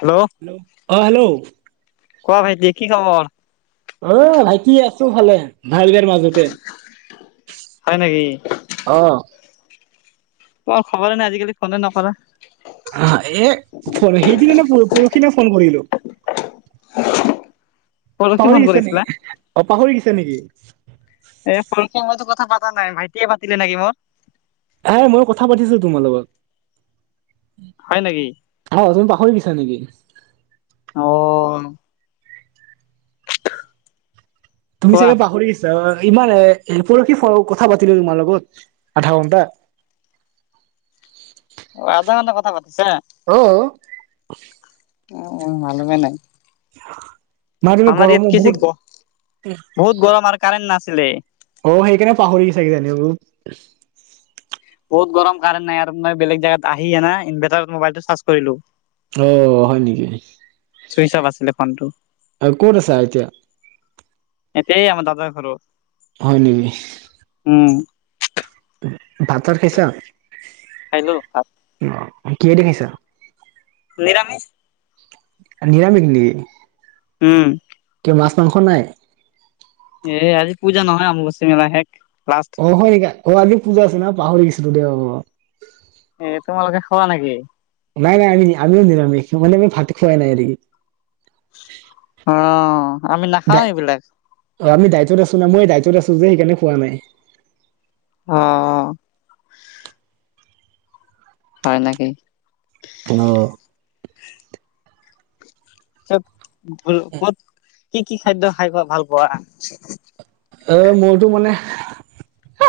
Hello হেল্ল'আহ hello কোৱা ভাইটি কি খবৰ। আহ ভাইটি আছো ভালে ভাল বেয়া মাজতে। হয় নেকি। অ ক খবৰে নাই আজিকালি ফোনে নকৰা। এ সেইদিনা ন পৰহিদিনে ফোন কৰিলো। [unintelligible] পৰহি পাহৰি ফোন গৈছে নেকি কৰিছিলা অ পাহৰি গৈছে নেকি এ ফকে [unintelligible] মইতো কথা পাতা নাই ভাইটিয়ে পাতিলে নেকি মোৰ হ মই কথা পাতিছো তোমাৰ লগত হয় নেকি হৈ দিছা নেকি অ তুমি কোৱা চাগে পাহৰি গৈছা ইমান এ পৰখি [unintelligible] কথা পাতিলো তোমাৰ লগত আধা ঘন্টা অ আধা ঘণ্টা কথা প আহ আহ ভাল বেলাই [unintelligible] আমাৰ ইয়াত গৰমো কিৃষি বহুত বহুত গৰম আৰু কাৰেণ্ট নাছিলে অ সেইকাৰণে পাহৰি চাগে জানি ব বহুত গৰম কাৰেণ্ট নাই আৰু মই বেলেগ জেগাত আহি ইনভাৰটাৰত মোবাইলটো চাৰ্জ কৰিলো। আহ হয় নেকি চুইচ অফ আছিলে ফোনটো আৰু কত আছা এতিয়া এই আমাৰ দাদাৰ ঘৰত হয় নেকি উম ভাতৰ খাইছা হেল্ল' কিহেদি খাইছা নিৰামিষ নিৰামিক নি উম মাছ মাংস নাই? এ আজি পূজা নহয় অম্বোবাছি মেলা শেষ। লাষ্ট অ হয় নেকি, অ আজি পূজা আছে নহ, পাহৰি গৈছিলো দেই অ। এ তোমালোকে খোৱা নেকি? নাই নাই আমি আমিও নিৰামিষ। মানে আমি ভাত খুৱাই নাই ৰি। অ আমি নাখাও এইবিলাক। দ আছো না মই দায়িত্বত আছো যে সেইকাৰণে খোৱা নাই। অ। হয় নেকি? অ। কত বোলো ক'ত, কি-কি খাদ্য খাই বা ভাল পোৱা? অ, মইতো মানে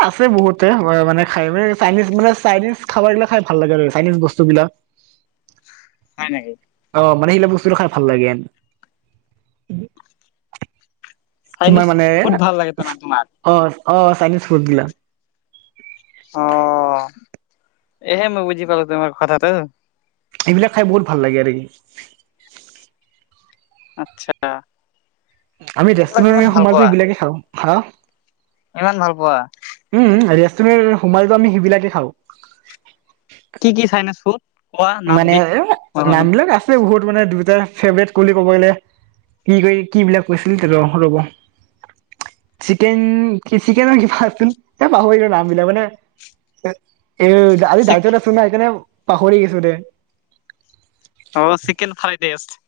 আছে বহুতে মানে খাই ম চাইনিজ মান চাইনিজ খাবাৰ বিলাক খাই ভাল লাগে। আৰু চাইনিজ বস্তু বিলাক। দা [unintelligible] হয় নেকি? অ, মানে সেইলাক বস্তু খাই ভাল লাগে। তোমাৰ চাইনিজ মানে ফুড এ, ভাল লাগে তোমাৰ তোমাক? অ-অ, চাইনিজ ফুড বিলাক। অ, এহে মই বুজি পালো তোমাৰ কথাটো। এইবিলাক খাই বহুত ভাল লাগে, আৰু কি। আচ্ছা, আমি এইবিলাক ইমান ৰেষ্টুৰেট ভাল সোমালেটো পোৱা এইবিলাকে খাওঁ। হা। কিমান ভাল পোৱা। উম-উম ৰেষ্টুৰেণ্ট সোমালেটো আমি সেইবিলাকে খাওঁ। কি কি চাইনেছ ফুড? কোৱা মানে নামবিধ? অ' মই নাম শুনো বিলাক আছে বহুত মানে দুটা ফেব্ৰেত বোলি ক'ব গলে, কি কৰি কি বিলাক কৈছিল ৰ ৰব। চিকেন-চিকেনৰ কিবা আছিল। এ পাহৰিলো নাম বিলাক মানে এ-এ, আজি চিক দাইতত আছো নাই সেইকাৰণে পাহৰি গৈছো দে। অ' চিকেন ফ্ৰাইড দেষ্ট।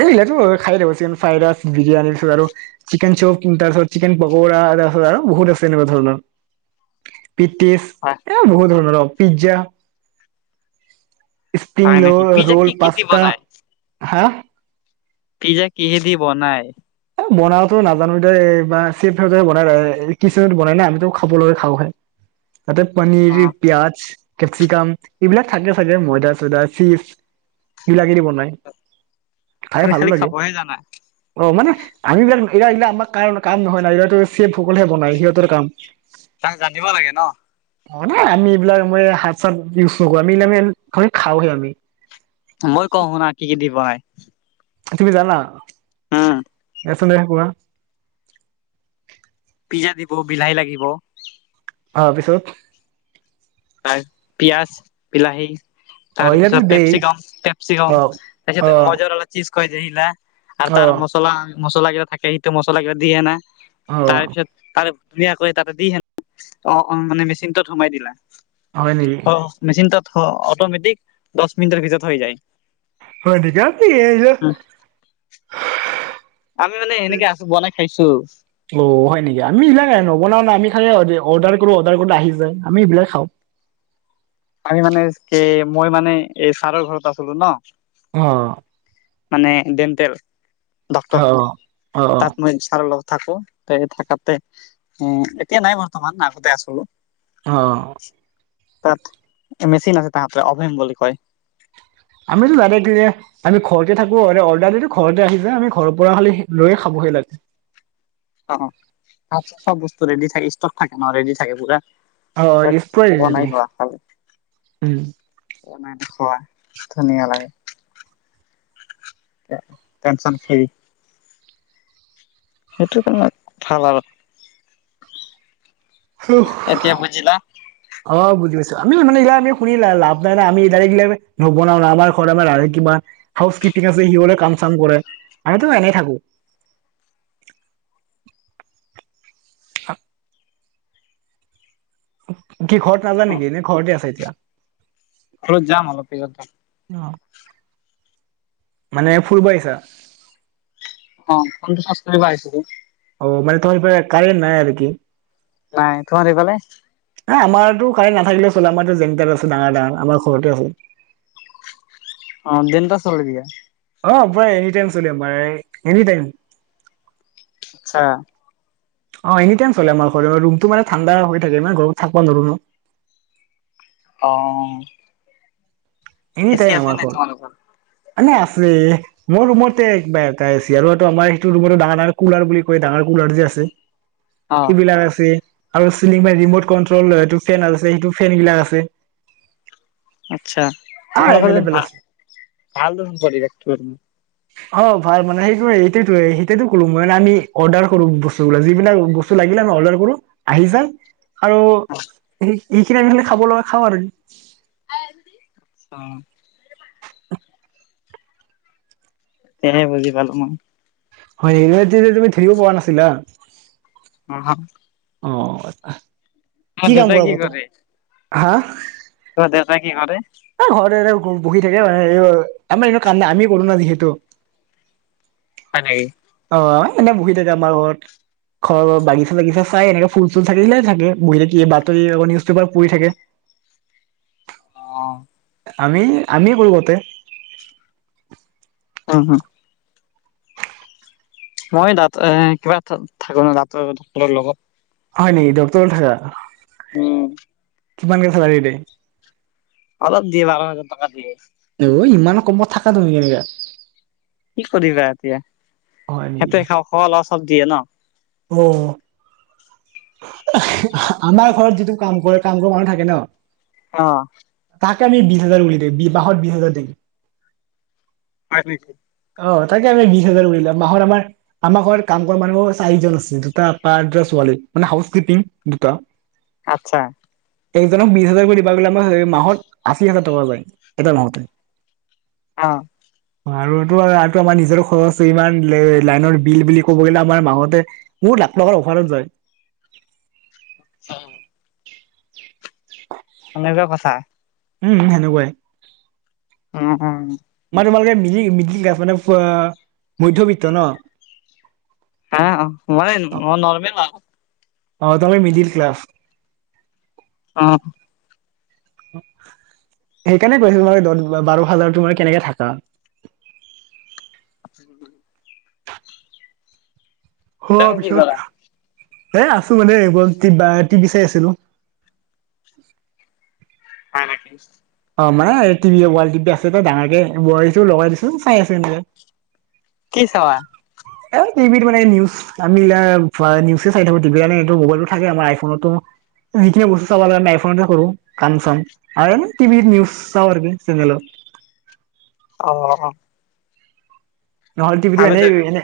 এইবিল খাই থাকো চিকেন ফ্ৰাই ৰাইচ, বিৰিয়ানী, আৰু চিকেন চপ, তাৰপিছত চিকেন পকোৰা, আৰু বহুত আছে এনেকুৱা ধৰণৰ। [inaudible] পিটিছ হয় এ বহুত ধৰণৰ পিজ্জা, স্প্ৰিং হয় ল নেকি পিজ্জা কি ৰ'ল, কি দি পাস্তা, বনাই? হা পিজ্জা কিহে দি বনাই? বনাটো নাজানো দেই বা চেফ বনাই কিটচেনট বনাই না আমিতো খাব লগে খাওঁ হে। তাতে অ পনীৰি পিয়াজ। কেপচিকাম এইবিলাক থাকে চাগে ময়দা চয়দা চীজ এইবিলাকেদি বনায়। খাই তুমি ভালো খালি লাগে খাবহে জানা অ' মানে আহিল তাক জানিব লাগে ন। অ নাই আমি এইবিলাক আম হাত চাত ইউজ নকৰো আমি এই আম খাওহে আমি। মই কওঁ শুনা কি কি দি বনাই। তুমি জানা। হম। এইফালে কোৱা। পিজ্জা দিব বিলাহী লাগিব। অহ পিছত। আৰু পিয়াজ বিলাহী। অ তাৰ ইয়াতো পিছত দেই পেপচিকম, অ পেপচিকম অ তাৰপিছত মজাৰালা চিজ ক য আহা [unintelligible] আৰু অ তাৰ মছলা, মছলা কেইটা থাকে সেইটো মছলা কেইটা দিয়ে নাই অ তাৰ পিছত তাৰ ধুনীয়াকৈ তাতে দি সে অ মানে মেচিনটোত সোমাই দিলা হয় নেকি মেচিন তাত অটমেটিক দহ মিনিটৰ ভিতৰত হৈ যায় হটি ক দি এ [unintelligible] আমি মানে সেনেকে আছো বনাই খাইছো অ হয় নেকি আমি সেই বিলাক আহ নবনাও না আমি খালে অৰ্ডাৰ কৰো অৰ্ডাৰ কৰোতে আহি যায় আমি এইবিলাক খাওঁ। আমি মানে কি মই মানে এই ছাৰৰ ঘৰত আছিলো ন অ মানে ডেণ্টেল অ ডক্টৰ অ তাত মই চাৰ লগ থাকো তে থকাতে উ এতিয়া নাই বৰ্তমান আগতে আছিলো অ তাত মেচিন আছে তাহাঁতে অভেম বুলি কয় আমিতো জানে কি আমি ঘৰতে থাকো অৰ্ডাৰ দি ঘৰতে আহি য আমি ঘৰৰ পৰা খালি লৈয়ে খাব হৈ লাগে অ আচছা [unintelligible] চব বস্তু ৰেডি থাকে ষ্টক থাকে ন ৰেডি থাকে পুৰা অ স্প্ৰাইট যদি বনাই লোৱা ভ উম নাই দেখা ধুনীয়া লাগে পেনচন খেৰি সেইটো তো ভাল আৰু এতিয়া বুজিলা অ বুজিছ আমি মানে এইিলাক আমি শুনি লাভ নাই না আমি এইাক নবনাও ন আমাৰ ঘৰত আমা ছে হিৰে [unintelligible] কাম চাম কৰে আমিতো এনেই থাকো [unintelligible] সাত কি ঘৰত নাজা নেকি এনে ঘৰতে আছে এতিয়া। ঘৰত যাম অলপ পিছত অ যাম। মানে ফুৰিব আহিছা। অ কোনটো চাদ কৰিব আহিছিল। অ মানে তোমাৰ পৰা কাৰে নাই আৰু কি। নাই তোম সিফালে। আমাৰতো কালি নাথাকিলে চলে আমাৰো যেেমাত আছে ডাঙৰ ডাঙৰ আমাৰ ঘৰতে আছে অ দিনতে চলাই দিয়া। অ পই এনি টাইম চলি আম এনি টাইম। আচ্ছা। অ এনি টাইম চলে আমাৰ ঘৰ ৰুমতটো মানে ঠাণ্ডা হৈ থাকে মানে ঘৰ থাকিব নোৱাৰো নো। অ এ চি আছে নাই তোমালোকৰ। আনা আছে। মোৰ ৰুমতে আৰুটো আমাৰ সেইটো ৰুম ডাঙৰ ডাঙৰ কুলাৰ বুলি কয় ডাঙৰ ল যে আছে অ সেইবিলাক আছে। আৰু চিলনগ মানে ৰিমট কন্ট্ৰলটো ফেন আছে সেইটো ফেন বিলাক আছে। আচ্ছা আহ তোমালো ঘাল এভেইলেবল আছে ভাল দোন ভতিজাক তো। অ ভাল মানে সেইটোয়ে এইটো সেইটো ক'লো মই যে আমি অৰ্ডাৰ কৰো বস্তু বিলাক যিব বিলাক বস্তু লাগ সেই বিলাক মই অৰ্ডাৰ কৰো আহি যাই। আৰু আচ্ছা এইখিনি আনিলে খাব লাগে খাওঁ আৰু। আচ্ছা। কেনে বুজি ভালো মই। হয় এইতি তুমি ধৰিব পৰা নাছিলা। অ অ আ কাম দেউতাই কৰা কি বাৰু তুমি? কৰে? হা তোমাৰ দেউতা কি কৰে? এই ঘৰত এনে বহি থাকে। মানে আমি ইনে কান্দাই আমি কৰো ন যিহেতু। হয় নেকি? অ এনে বহি থাকে আমাৰ ঘৰত। ঘৰ বাগিচা বাগিচা চাই এনেকে ফুল চুল থাকি দিলে থাকে বহিল কি বাতৰি নিউজ পেপাৰ পৰি থাকে। অ আমি আমি কৰো গতে আহ হ মই দ এ কিবা থাকো ন দাত ডাক্তৰৰ লগত। হয় নেকি ডক্তৰটৰ ন থাকা। উম। কিমান কে চেলাৰী দেই। অলপ দিয়ে বাৰ হাজাৰ টকা দিয়ে। অ ইমান কমত থাকা তুমি কেনেকা। কি কৰিবা এতিয়া হয় সিহঁতে খাওঁ খল চব দিয়ে ন। উ আমাৰ ঘৰত যিটো কাম কৰে কাম কৰ মানুহ থাকে ন। অ তাকে আমি বিশ হাজাৰ বুলি দি বাহত বিশ হাজাৰ দিও। হয়নেকি? অ তাকে আমি বিশ হাজাৰ কৰিল মাহত আমাৰ আমাৰ ঘৰত কাম কৰা মানুহ চাৰিজন আছে দুটা প ক মানে হাউচ কিপিং দুটা। আচ্ছা একজনক বিশ হাজাৰ কৰি দিব গ'লে মাহৰ আশী হাজাৰ টকা যায় এটাৰ মাহতে। আহ টো আৰুটো আমাৰ নিজৰ খৰচ ইমান লে-লাইনৰ বিল বুলি ক'ব গ'লে আমাৰ মাহতে বহত [unintelligible] আৰু যায়। হা। এনেকোৱা কথা। উম, সেনেকুৱাই। উম, উম। মানে তোমালোকে মিলি মিলি [unintelligible] মদ্যয়বিত্ত ন'। হা, ময়ে অ নৰ্মেল আৰু। অ', তুমি মিডিল ক্লছ। অ'। সেইকাৰণে কৈছোঁ তোমাৰ দদ বাৰ হাজাৰ তোমাৰ কেনেকে থাকা। [inaudible] হোৱা তুমি কি কৰা পিছত এ, আছোঁ মানে এইবোৰত টিবা টিভি চাই আছিলো। হা ৰাখিছ। অ', মানে টিভি ৱাল আছে ডাঙৰকে বহাইছোঁ লগাই দিছোঁ, চাই আছ এনেকে। কি চাৱা। এই টিভিতো মানে নিউজ, আমি লা নিউজে চাই থাকো টিভিত আমি এইটো মোবাইলত থাকে আমাৰ আইফোনতো। যিখিনি বস্তু চাব লাগে আইফোনতে কৰো, কাম চাম [unintelligible] টিভিত নিউছ চাওঁ আৰ কি চেনেলত। অ'। নহ'লে টিভিটো ভালে এনেই দেখোন এনে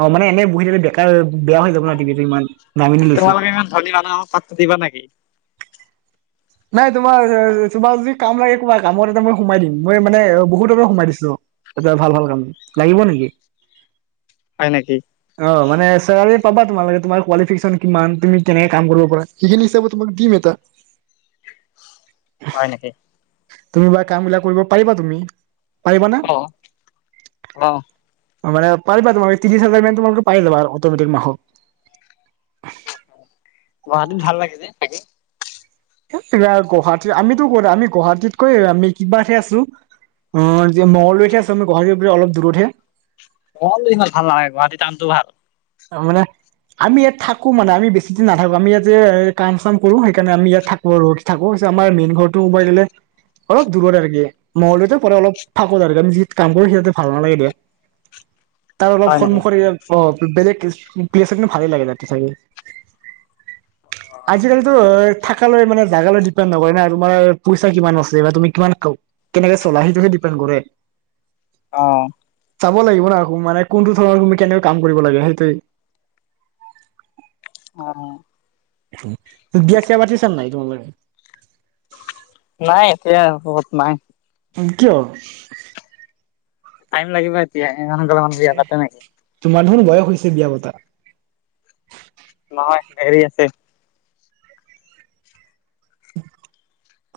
অ', মানে এনেই বহি থাকিলে বেকাৰ বেয়া হৈ যাব ন টিভিটো ইমান দামী দি লৈছো তোমালোকে ইমান ধনী মানুহ আৰু কাডটো দিবা নেকি? নাই তোমাৰ এ, তোমাৰ যদি কাম লাগে কোৱা কামত এটা মই সোমাই দিম। মই মানে এ, বহুতকে সোমাই দিছোঁ। এটে ভাল ভাল কাম, লাগিব নেকি? হয় নেকি? অ, মানে চেৱালিত পাবা তোমালোকে তোমাৰ কোৱালিফিকেশ্যন কিমান, তুমি কেনেকে কাম কৰিব পাৰা। সেইখিনি হিচাপে তোমাক দিম এটা। হয় নেকি। তুমি বা কামবিলাক কৰিব পাৰিবা তুমি। পাৰিবা না? অহ, অহ। মানে পাৰিবা তোমাৰ ত্ৰিছ হাজাৰ মান তোমাৰ বুলো পাই যাবা আৰামত তুমি তুমি মাহত। গুৱাহাটীত ভাল লাগে যে, থাকি। হে কিবা গুৱাহাটী আমিতো ক'ত আমি গুৱাহাটীতকৈ আমি কিবা হে আছোঁ। অ', যে মগলদৈত হে আছোঁ আমি, গুৱাহাটীৰ পৰা অলপ দূৰত হে। মগলদৈত ইমান ভাল নালাগে, গুৱাহাটীত টাউনটো ভাল। অ', মানে। আমি ইয়াত থাকো মানে আমি বেছি দিন নাথাকো, আমি ইয়াত যে কাম চাম কৰো সেইকাৰণে আমি ইয়াত থাকো ৰ'জ থাকো। কৈছোঁ আমাৰ মেইন ঘৰটো, উবাই দিলে। অলপ দূৰত আৰ কি, মঙগলদৈয়তে পৰে অলপ ফাকত আৰু আমি যি কাম কৰো সিহতে ভাল নালাগে দে। [unintelligible] তাৰ অলপ নেকি? সন্মুখত [unintelligible] বেলেগ প্লেছ [unintelligible] ভালেই লাগে তাতে থাকি। আজিকালিটো থাকালৈ মানে জাগালৈ ডিপেণ্ড নকৰে না তোমাৰ পইচা কিমান আছে বা তুমি কিমান ক-কেনেকে চলা সেইটোহে ডি পেন কৰে। অহ। যাব লাগিব ন' আকৌ মানে কোনটো ধৰণৰ তুমি কেনেকৈ কাম কৰিব লাগে, সেইটোয়ে। অ'। বিয়া ছিয়া পাতিছা নে নাই তোমালোকে? নাই এতিয়া বহত নাই। উ, কিয়? টাইম লাগিব এতিয়া গ'লে মান বিয়া পাতা নেকি তোমাৰ ধোনু বয়স হৈছে বিয়া পতা। [unintelligible]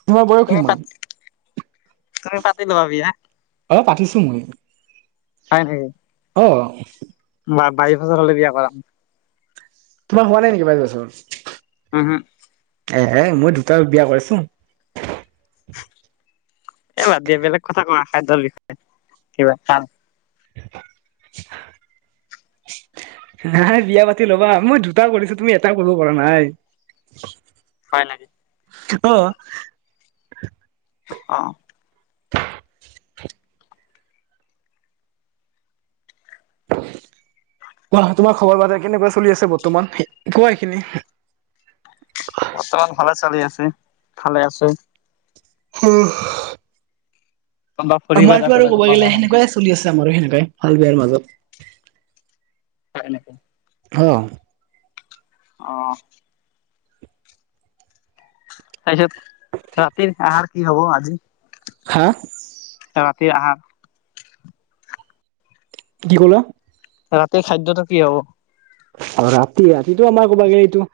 তোমাৰ বয়স তুমি পাত কিমান। তুমি পাতি লোৱা বিয়া। অহ পাতিছো মই। হয় নেকি? অ বা বাইছ বছৰ হ'লে বিয়া কৰাম। তোমাৰ হোৱা নাই নেকি বাইছ বছৰ উহপ এ মই দুটা বিয়া কৰাইছো। এইবাদ দিয়ে বেলেগ কথা কোৱা খাদ্যৰ বিষয় কিবা [unintelligible] [inaudible] হয় নেকি। অহ [inaudible] অ [unintelligible] [unintelligible] অ তোমাৰ খবৰ বাতৰা কেনেকুৱা চলি আছে। বৰ্তমান কোৱা এইখিনি বৰ্তমান ভালে চালি আছে। ভালে আছো। হা [inaudible] ক'ৰবাত ফুৰিব আমাৰতো যাব আৰু লাগিব ক'ব গৰমৰ গ'লে বন্ধত সেনেকুৱাই চলি আছে আমাৰো সেনেকুৱাই ভাল বেয়াৰ মাজত। হয় নেকি। অঁ'। অ'। তাৰপিছত ৰাতিৰ আহাৰ কি হ'ব আজি? হা। তে আহাৰ। কি ক'লা ৰাতিৰ খাদ্যটো কি হব? আৰু ৰাতি ৰাতিটো আমাৰ ক'বাগে এইটো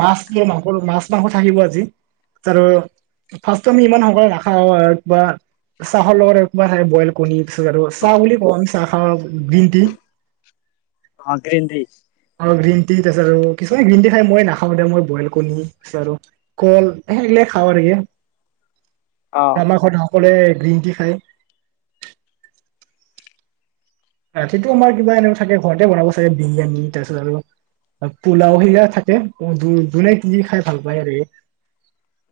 মাছ মাংস মাছ মাংস থাকিব আজি তাৰ ফাৰ্ষ্টটো আমি ইমান সক ৰাখা কিবা চাহৰ লগত এক বইল কণী পিছত আৰু চাহ বুলি কওঁ চাহ খাহ গ্ৰীণ টি। অ', গ্ৰীণ টি। আৰু গ্ৰীণ টি তাৰছত কিছুমান গ্ৰীণ ট খাই মই নাখাওঁ দে মই বইল কণী তাৰছ কল সেইবিলাক। খাবা নেকি। [unintelligible] অ আমাৰ ঘৰত সকলোৱে গ্ৰীণ টি খায়। ৰাতিটো আমাৰ কিবা এনেকুৱা থাকে ঘৰতে বনাব চাগে বিৰিয়ানী তাৰপিছত আৰু পোলাও সিৰা থাকে যোনে কি খাই ভাল পায় আৰু।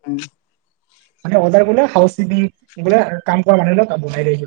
উম। মান অডাৰ গ হাউচপি গ কাম কৰা মানুহিলাক বনাই।